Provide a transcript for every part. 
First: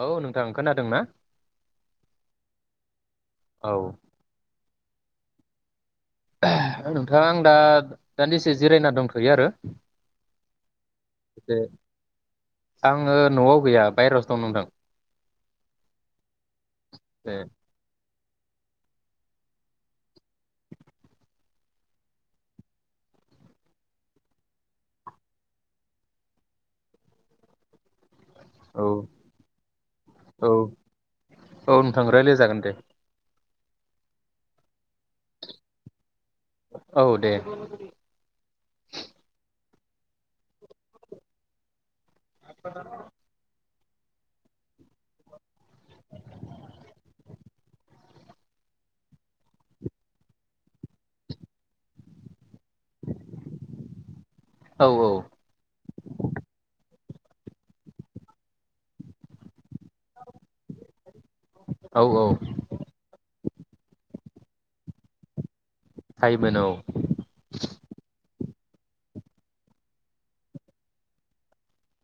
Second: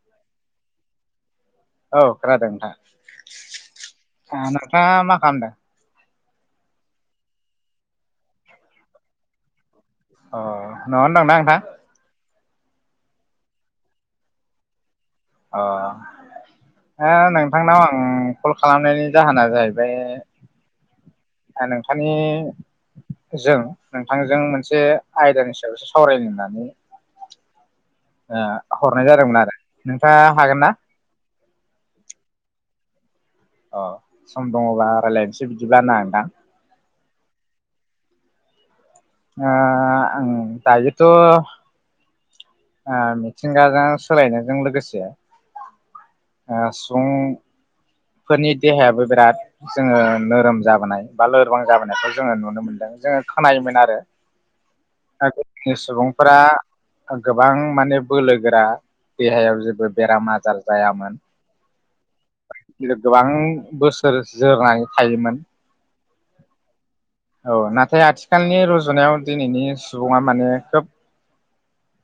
औ नोंथां खोनादों ना? औ खोनादों नोंथां औ नोंथाङा मा खालामदों नोंथां दा दान्दिसे जिरायना दंथ'यो आरो। अ न'आवनो दंना एसे नोंथां आङो न'आव गैया बाहेरावसो दं नोंथां। अ हो ए नोंथांनाव आं कल खालामनायनि जाहोना जाहैबाय आं नोंथांनि जों नोंथांजों मोनसे आयदानि सायावसो सावरायनो होननानै ओ औ हरनाय जादोंमोन आरो नोंथाङा औ हागोन ना? औ नोंथां रायलाय जागोन दे अ सम दङबा रायलायनोसै बिदिब्ला ना नोंथां। औ दे ओ आं दायोथ' ओ मिथिंगाजों सोलायनायजों लोगोसे हो सुबुंफोरनि देहायाबो बिराद जोङो नोरोम जाबोनाय बा लोरबां जाबोनायखौ जोङो नुनो मोनो ओ जोङो खोनायोमोन आरो। औ औ ओ गोदोनि सुबुंफोरा गोबां माने बोलोगोरा देहायाव जेबो बेराम आजार जायामोन। [unintelligible] गिलिर गोबां बोसोर जोरनानै थायोमोन। हायोमोन औ औ नाथाय आथिखालनि रुजुनायाव दिनैनि सुबुङा माने खोब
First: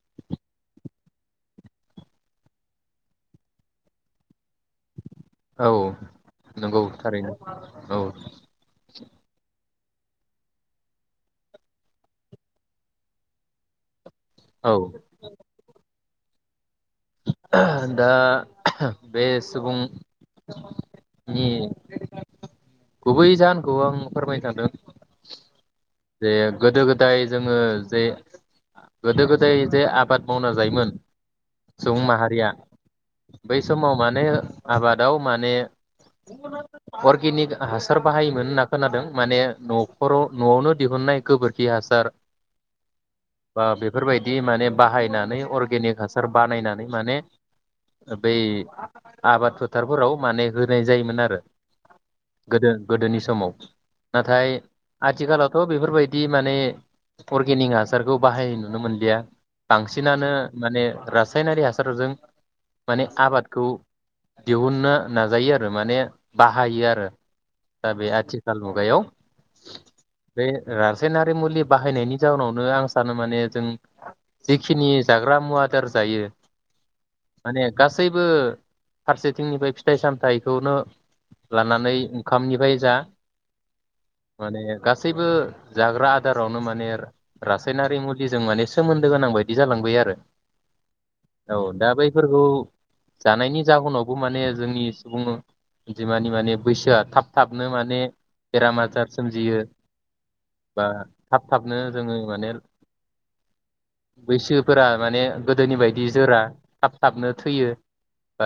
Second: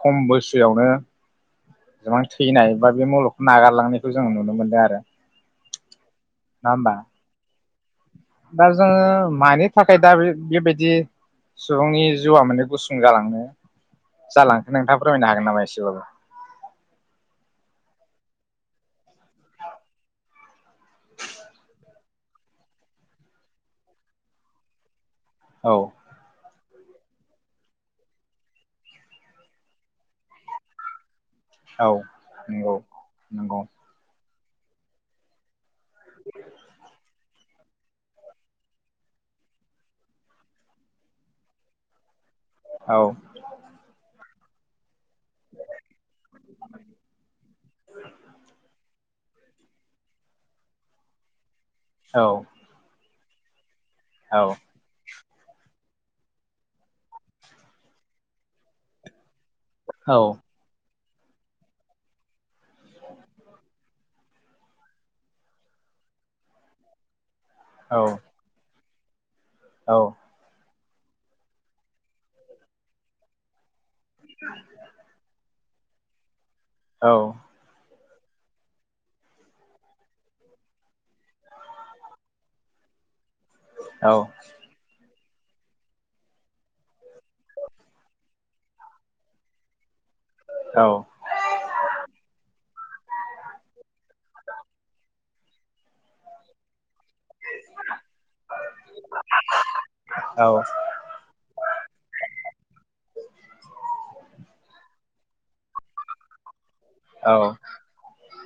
खम बैसोआवनो गोबां थैनाय बा बे मुलगखौ नागारलांनायखौ जों नुनो मोनदों आरो औ नङा नंगौ होमबा थारैनो औ दा जोङो मानि थाखाय दा बेबायदि सुबुंनि जिउआ माने गुसुं जालांङो जालांखो औ नोंथाङा फोरमायनो हागोन नामा एसेबाबो दा बे सुबुं नि गुबै जाहोनखौ आं फोरमायनो सानदों औ जे गोदो गोदाय जोङो जे गोदो गोदाय जे आबाद मावना जायोमोन औ सुबुं माहारिया नंगौ नंगौ बै समाव माने आबादाव माने अरगेनिक हासार बाहायोमोन होनना खोनादों माने न'खराव-न'आवनो दिहुनाय गोबोरखिया हासार औ बा बेफोर बायदि बि माने बाहाय बनानै अर्गेनिक हासार बानायनानै माने बै आबाद फोथारफोराव माने होनाय जायोमोन आरो औ गोदो-गोदोनि स समाव नाथाय औ आथिखालाव बेफोरबायदि माने अर्गेनिक हासारखौ बाहाय नुनो मोनलिया औ बांसिनानो माने रासायनारि हासारजों माने आबादखौ दिहुननो नाजायो आरो माने बाहायो आरो दा औ बे आथिखाल मुगायाव औ बे रासायनारि मुलि बाहायनायनि जाउनावनो आं सानो माने जों जिखिनि जाग्रा मुवादार जायो माने गास सैबो फारसेथिंनिफ्राय फिथाइ सामथायाइखौनो लानानै ओंखामनिफ्राय जा माने गा सैबो जाग्रा आदारावनो माने रासायनारि मुलिजों माने सोमोन्दो गोनां बायदि जालांबाय आरो औ दा बैफोरखौ जानायनि जाहोनाव बे माने जोंनि सुबुं जिमानि माने बैसोआ थाब थाबनो माने बेराम आजार सोमजियो औ बा थाब थाबनो जोंङो माने बैसोफोरा माने गोदोनि बायदि जोरा थाब औ साबनो थैयो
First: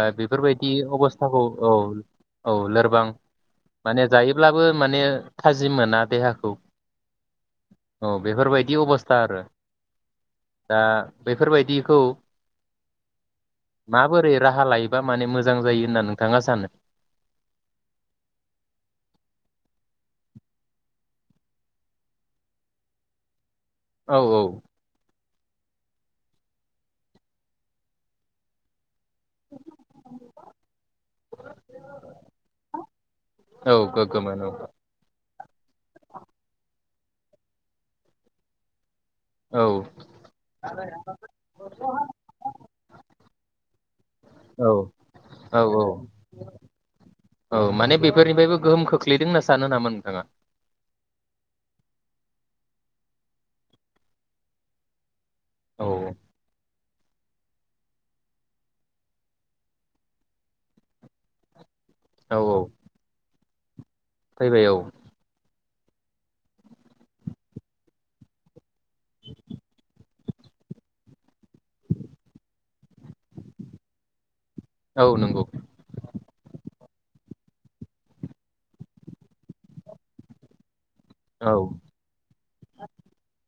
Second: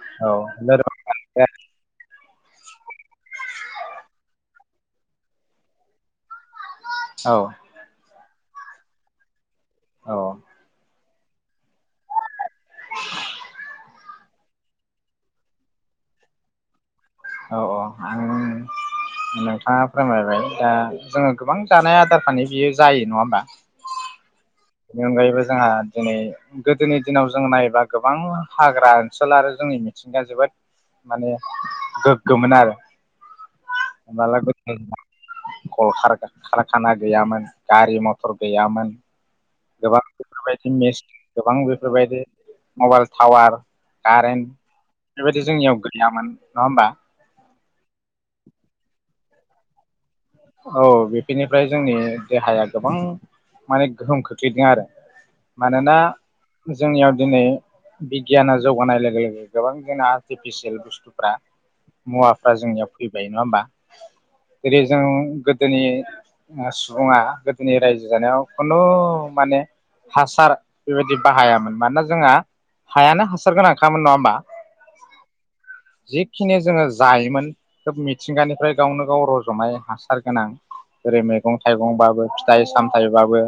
ओ औ बेफोरबायदि लोरबां अबस्थाखौ औ औ लोरबां माने जायोब्लाबो माने थाजिम मोना देहाखौ औ औ बेफोरबायदि अबस्था आरो औ दा बेफोरबायदिखौ माबोरै राहा लायोबा माने मोजां जायो होनना नोंथाङा सानो औ औ आं नोंथाङा फोरमायबाय दा जोंङो गोबां जानाय आदार फ्रानो बियो जायो नङा होमबा औ औ बेनि अनगायैबो जोंहा दिनै गोदोनि दिनाव जों नायोबा गोबां हाग्रा ओनसोल आरो जोंनि मिथिंगा जोबोद माने गोग्गोमोन आरो औ गोग्गोमोन माला औ गल खारखाना गैयामोन गारि मथर गैयामोन। औ गोबां बेफोरबायदि मेसिन गोबां बेफोरबायदि मबाइल टावार कारेन्ट औ बेफोरबायदि औ जोंनियाव औ गैयामोन नङा होमबा गोलैदों होनना सानो नामा नोंथाङा? औ बेफोरनिफ्राय जोंनि देहाया गोबां माने गोहोम खोख्लैदों आरो औ मानोना जोंनियाव दिनै बिगियाना जौगानाय लोगो लोगो गोबां जोंना आर्टिफिसियेल बुस्थुफ्रा औ मुवाफ्रा औ जोंनियाव फैबाय नङा होमबा फैबाय औ जेरै जों गोदोनि सुबुङा गोदोनि रायजो जानायाव कुनु माने हासार बेबायदि बाहायामोन मानोना जोंहा हायानो हासार गोनांखामोन नङा होमबा औ नंगौ जिखिनि जोंङो जायोमोन खोब मिथिंगानिफ्राय गावनो गाव रजनाय हास सारगोनां ओेरै औ मैगं थाइगंबाबो फिथाइ सामथाइबाबो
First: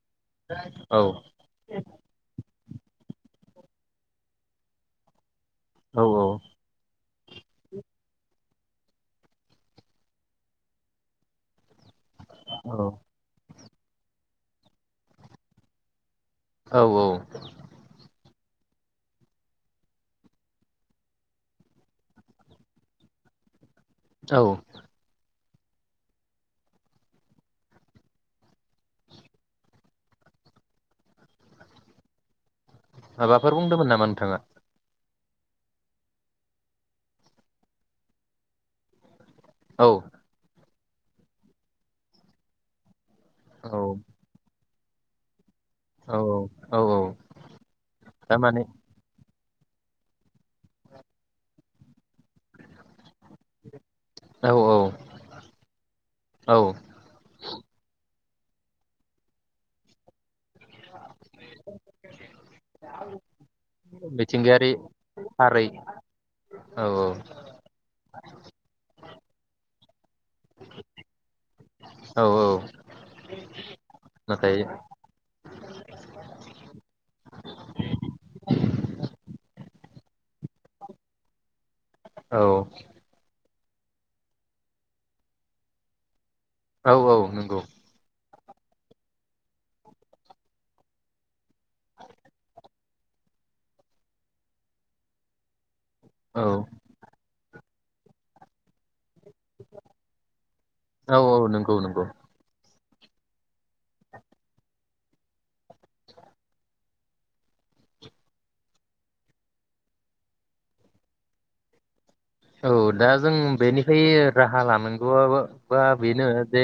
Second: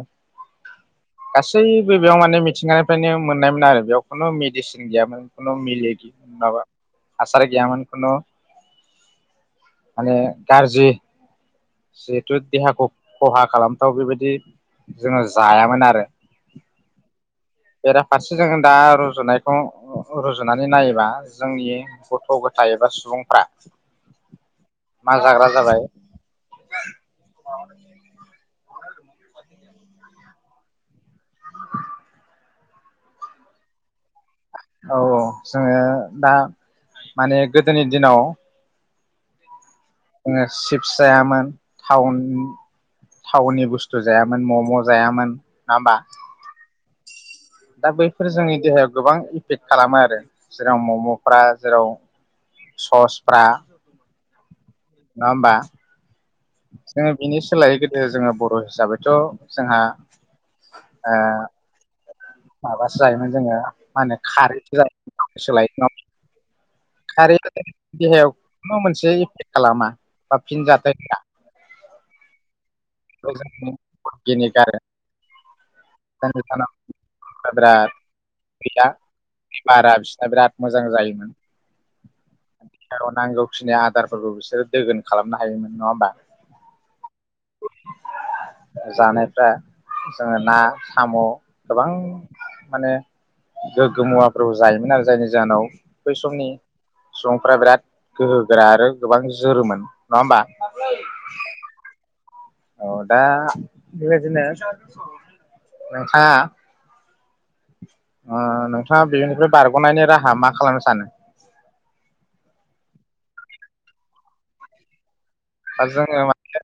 औ गासैबो बेयाव माने मि मिथिंगानिफ्रायनो मोननायमोन आरो बेयाव खुनु मेडिसिन गैयामोन। औ [unintelligible] माबा हासार गैयामोन खुनु माने गाज्रि जिहेथु औ देहाखौ खहा खालाम थाव बेबायदि जोंङो जायामोन आरो औ औ जोंङो दा रुजुनायखौ रुजुनानै नायोबा जोंनि गथ' गथाय एबा सुबुंफ्रा औ मा जाग्रा [unintelligible] औ माबाफोर बुंदोंमोन नामा नोंथाङा? औ औ जोङो दा माने गोदोनि दिनाव औ जोङो सिब फि जायामोन टाउन थावनि औ बस्थु जायामोन मम' जायामोन नङा होमबा औ औ औ औ दा बैफोर जोंनि थारमाने देहायाव गोबां फेक खालामो आरो जेराव मम'फ्रा जेराव ससफ्रा औ औ नङा हमबा औ जोङो बिनि सोलायै गोदो जोङो बर' हिसाबैथ' जोंहा अ माबासो जायोमोन जोङो मा होनो मिथिंगायारि खारैसो जायसो लाइ थारै औ खारै देहायाव खुनु मोनसे खालामा बा फिन जाथायफ्रा औ औ नाथाय बिनिगार दा नोंसानाव बिराद गैया बारा बिसना बिराद मोजां जायोमोन औ खिनाय आदारफोरखौ बिसोरो दोगोन खालामनो हायोमोन नङा होमबा औ औ नंगौ जानायफ्रा जोङो ना साम' गोबां माने गोग्गो मुवाफोरबो जायोमोन आरो जायनि जाहोनाव बै औ समनि सम- फोरा बिराद गोहोगोरा आरो गोबां जोरोमोन नङा होमबा। औ औ नंगौ नंगौ अ दा बिबादिनो नोंहा अ नोंथाङा बेनिफ्राय बारग'नायनि राहा मा खालामनो सानो? औ दा जों बेनिफाय राहा लानांगौआबो बा दा जोङो बेनो जे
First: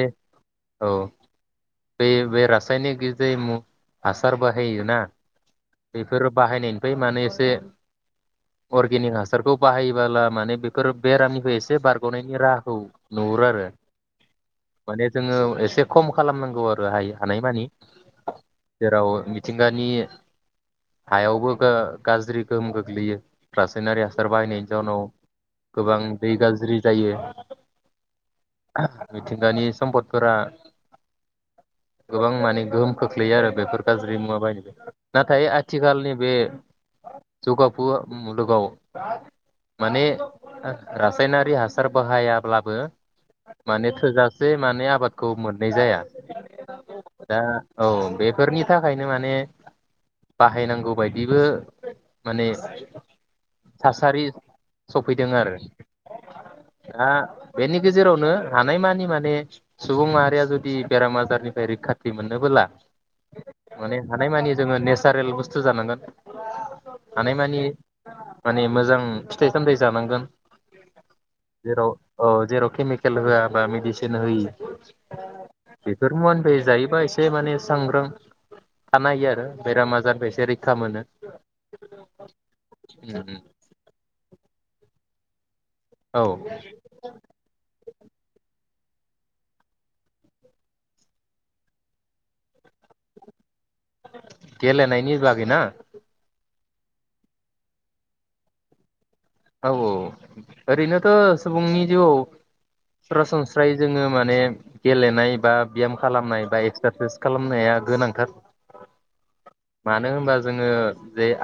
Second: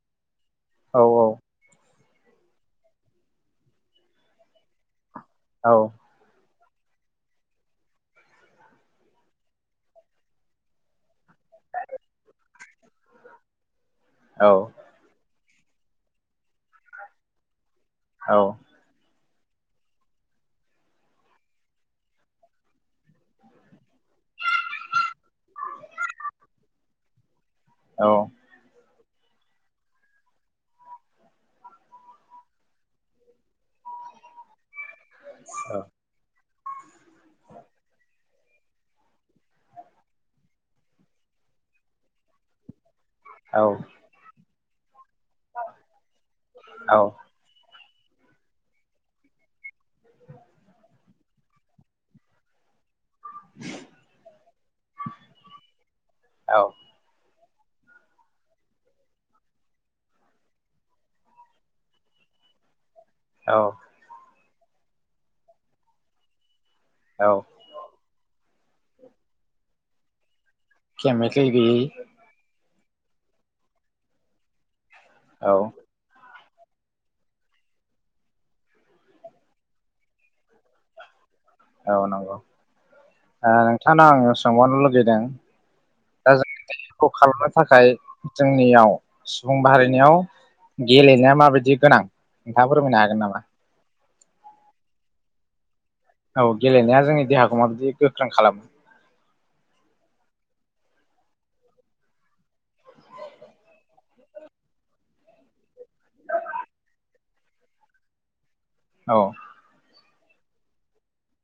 औ बे बे रासायनिक गैजायि म हासार बाहायोना औ बेफोर बाहायनाय बै माने एसे अर्गेनिक हासारखौ बाहायोबाला माने बेफोर बेरामनिफ्राय एसे बारग'नायनि राहाखौ नुहुरो आरो। औ माने जोङो एसे खम खालामनांगौ आरो हायि हानायमानि। औ जेराव मि थिंगानि हायावबो गाज्रि गोहोम गोग्लैयो रासायनारि हासार बाहायनायनि जाउनाव गोबां दै गाज्रि जायो। औ मिथिंगानि सम्फदफोरा गोबां माने गोहोम खोख्लैयो आरो बेफोर गाज्रि मुवा बायदि नाथाय आथिखालनि बे जौगाफु मुलुगाव माने रासायनारि हासार बाहायाब्लाबो माने थोजा से माने आबाद खौ मोननाय जाया औ दा औ बेफोरनि थाखायनो माने बाहायनांगौ बायदिबो माने थासारि स फैदों आरो औ आ बेनि गेजेरावनो हानायमानि माने सुबुं माहारिया जुदि बेराम आजारनिफ्राय रैखाथि मोनोबोला औ माने हानाय मानि जोङो नेचारेल बुस्थु जानांगोन। औ हानाय मानि माने मोजां फिथाइ सामथाइ जानांगोन। केमिकेल गैयि जेराव औ जेराव केमिकेल होआबा मेडिसन होयै औ बेफोर मुवा जायोबा एसे माने सांग्रां थानाय हायो आरो बेराम आजारनिबो एसे रैखा मोनो। औ नंगौ ओ नोंथांनाव आं सोंबावनो लुबै दों औ दा जोंखौ खालामनो थाखाय जोंनियाव सुबुं बारायनायाव गेलेनाया माबायदि गोनां नोंथाङा फोरमायनो हागोन नामा? गेलेनायनि बागै ना। औ गेलेनाया जोंनि देहाखौ माबायदि गोख्रों खालामो? औ औ ओरैनोथ' सुबुंनि जिउआव सरासनस्रायै जोङो माने गेलेनाय बा ब्याम खालामनाय बा एक्सारसाइस खालामनाया गोनांथार औ मानो होनोब्ला जोंङो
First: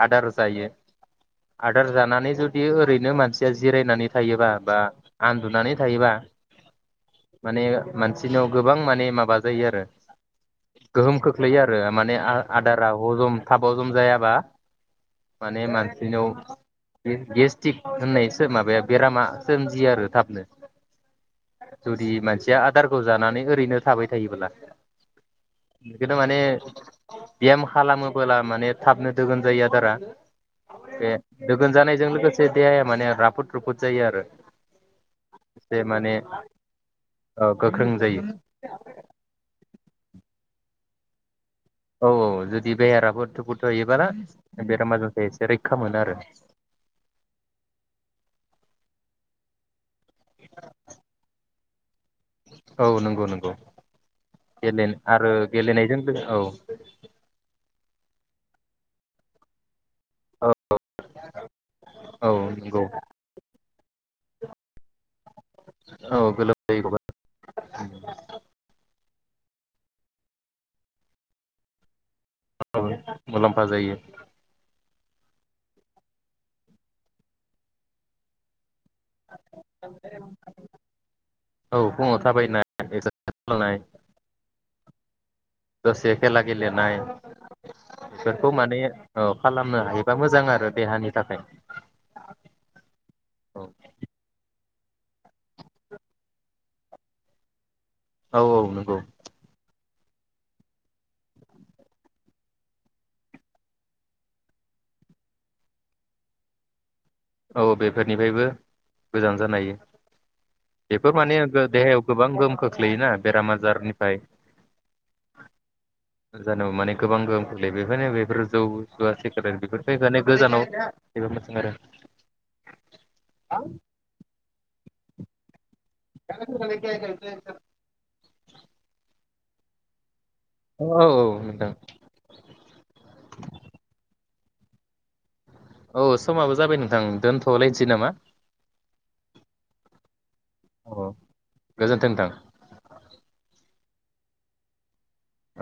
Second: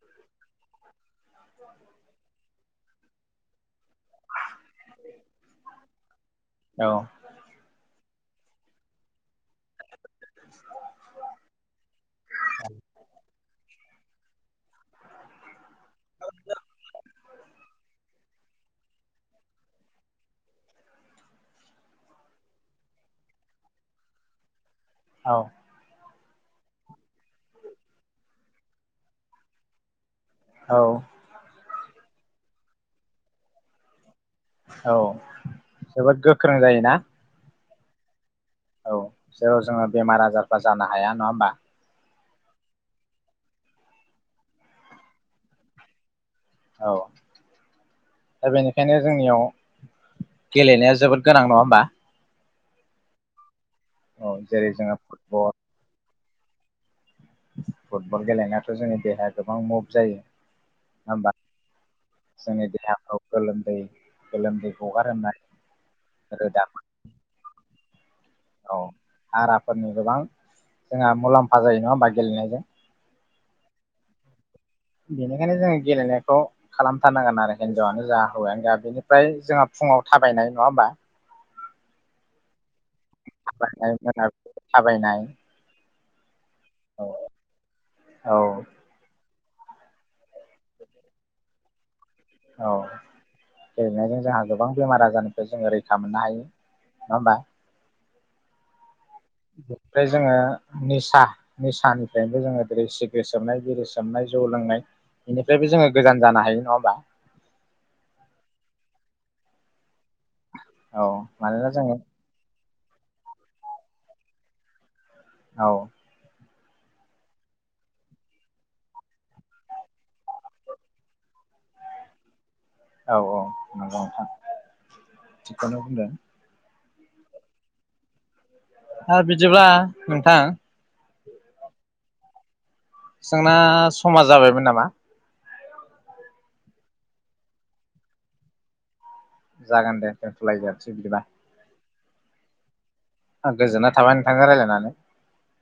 आदार जायो आदार जानानै जु जदि ओरैनो मानसिया जिरायनानै थायोबा बा आन्दुनानै थायोबा औ माने मानसिनाव गोबां माने माबा जायो आरो गोहोम खोख्लैयो आरो माने आदारा हजम थाब हजम जायाबा माने मानसि बिनिाव बि गेस्टि्रक होननाय माबाया बेरामा सोमजियो आरो थाबनो जुदि मानसिया आदारखौ जानानै ओरैनो थाबाय थायोब्ला औ माने बियाम खालामोबोला माने थाबनो दोगोन जायो आदारा औ बे द गोनजानाय बेजों लोगोसे देहाया माने राफोद रुफोद जायो आरो। औ एसे माने जोबोद गोख्रों जायोना। ओ गोख्रों जायो। औ जेराव जोङो बेमार आजारफ्रा जानो हा हाया नङा होमबा। औ औ जुदि बेहाराबो थुफु थ हैयोबला बेराम आजारस एसे रैखा मोनो आरो। औ दा बेनिखायनो जोंनियाव गेलेनाया जोबोद गोनां नङा होमबा। औ नंगौ नंगौ। औ जेरै एलेन जोङो आरो फुटबल गेलेनायजों लोगो औ फुटबल गेलेनायाथ' जोंनि देहाया गोबां मु जायो औ नङा होमबा? औ जोंनि नंगौ देहाफोराव गोलोमदै गोलोमदै गगारहोनाय औ गोलोमदै गगार औ हाराफोरनि गोबां जोंहा मुलाम्फा जायो नङा होनबा गेलनाय जों मुलाम्फा जायो बेनिखायनो जोङो गेलेनायखौ खालामथारनांगोन आरो हिनजावानो जा हौवायानो बेनि ओमफ्राय जोंहा फुङाव थाबायनाय नङा होमबा। औ फुङाव थाबायनाय मोनाबिलि [unintelligible] थाबायनाय। दसे खेला गेलेनाय औ औ बेफोरखौ माने औ खालामनो हायोबा मोजां आरो देहानि थाखाय। औ औ गेलनायजों जों गो गोबां बेमार आजारनिफ्राय जोङो रैखा मोननो हायो नङा होमबा? औ औ नंगौ। बेनिफ्राय जोङो निसा निसानिफ्रायबो जोङो दिेरै सिग्र्रिद सोबनाय बिरि सोबनाय जौ लोंनाय बेनिफ्रायबो जोङो गोजान जानो हायो नङा होमबा? औ बेफोरनिफ्रायबो गोजान जानो हायो। औ बेफोर माने मानोना जोङो देहायाव गोबां गोहोम खोख खोख्लैयोना बेराम आजारनिफ्राय। औ जानौ माने गोबां गोहोम खोख्लैयो बेफोरनो बेफोर जौ जुवा सेकेरे बेफोरफोरखौ माने गोजानाव जबो मोजां आरो औ औ मोजां नोंथां। बेखौनो बुंदों। जे जे जे ह बिदिब्ला औ औ औ मोनदों। जोंना समा जाबायमोन नामा? औ समाबो जाबाय नोंथां दोनथ'लायदि नामा? जागोन दे दोनथ'लाय जसै औ बिदिबा गोजोन्थों नोंथां आ गोजोन थाबानो थांङो राय्लायनानै।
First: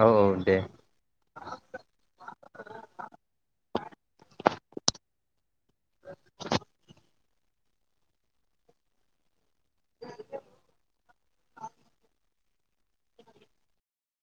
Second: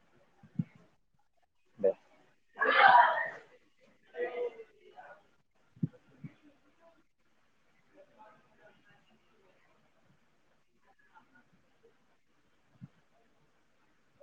औ औ दे दे [inaudible] [unintelligible] [unintelligible]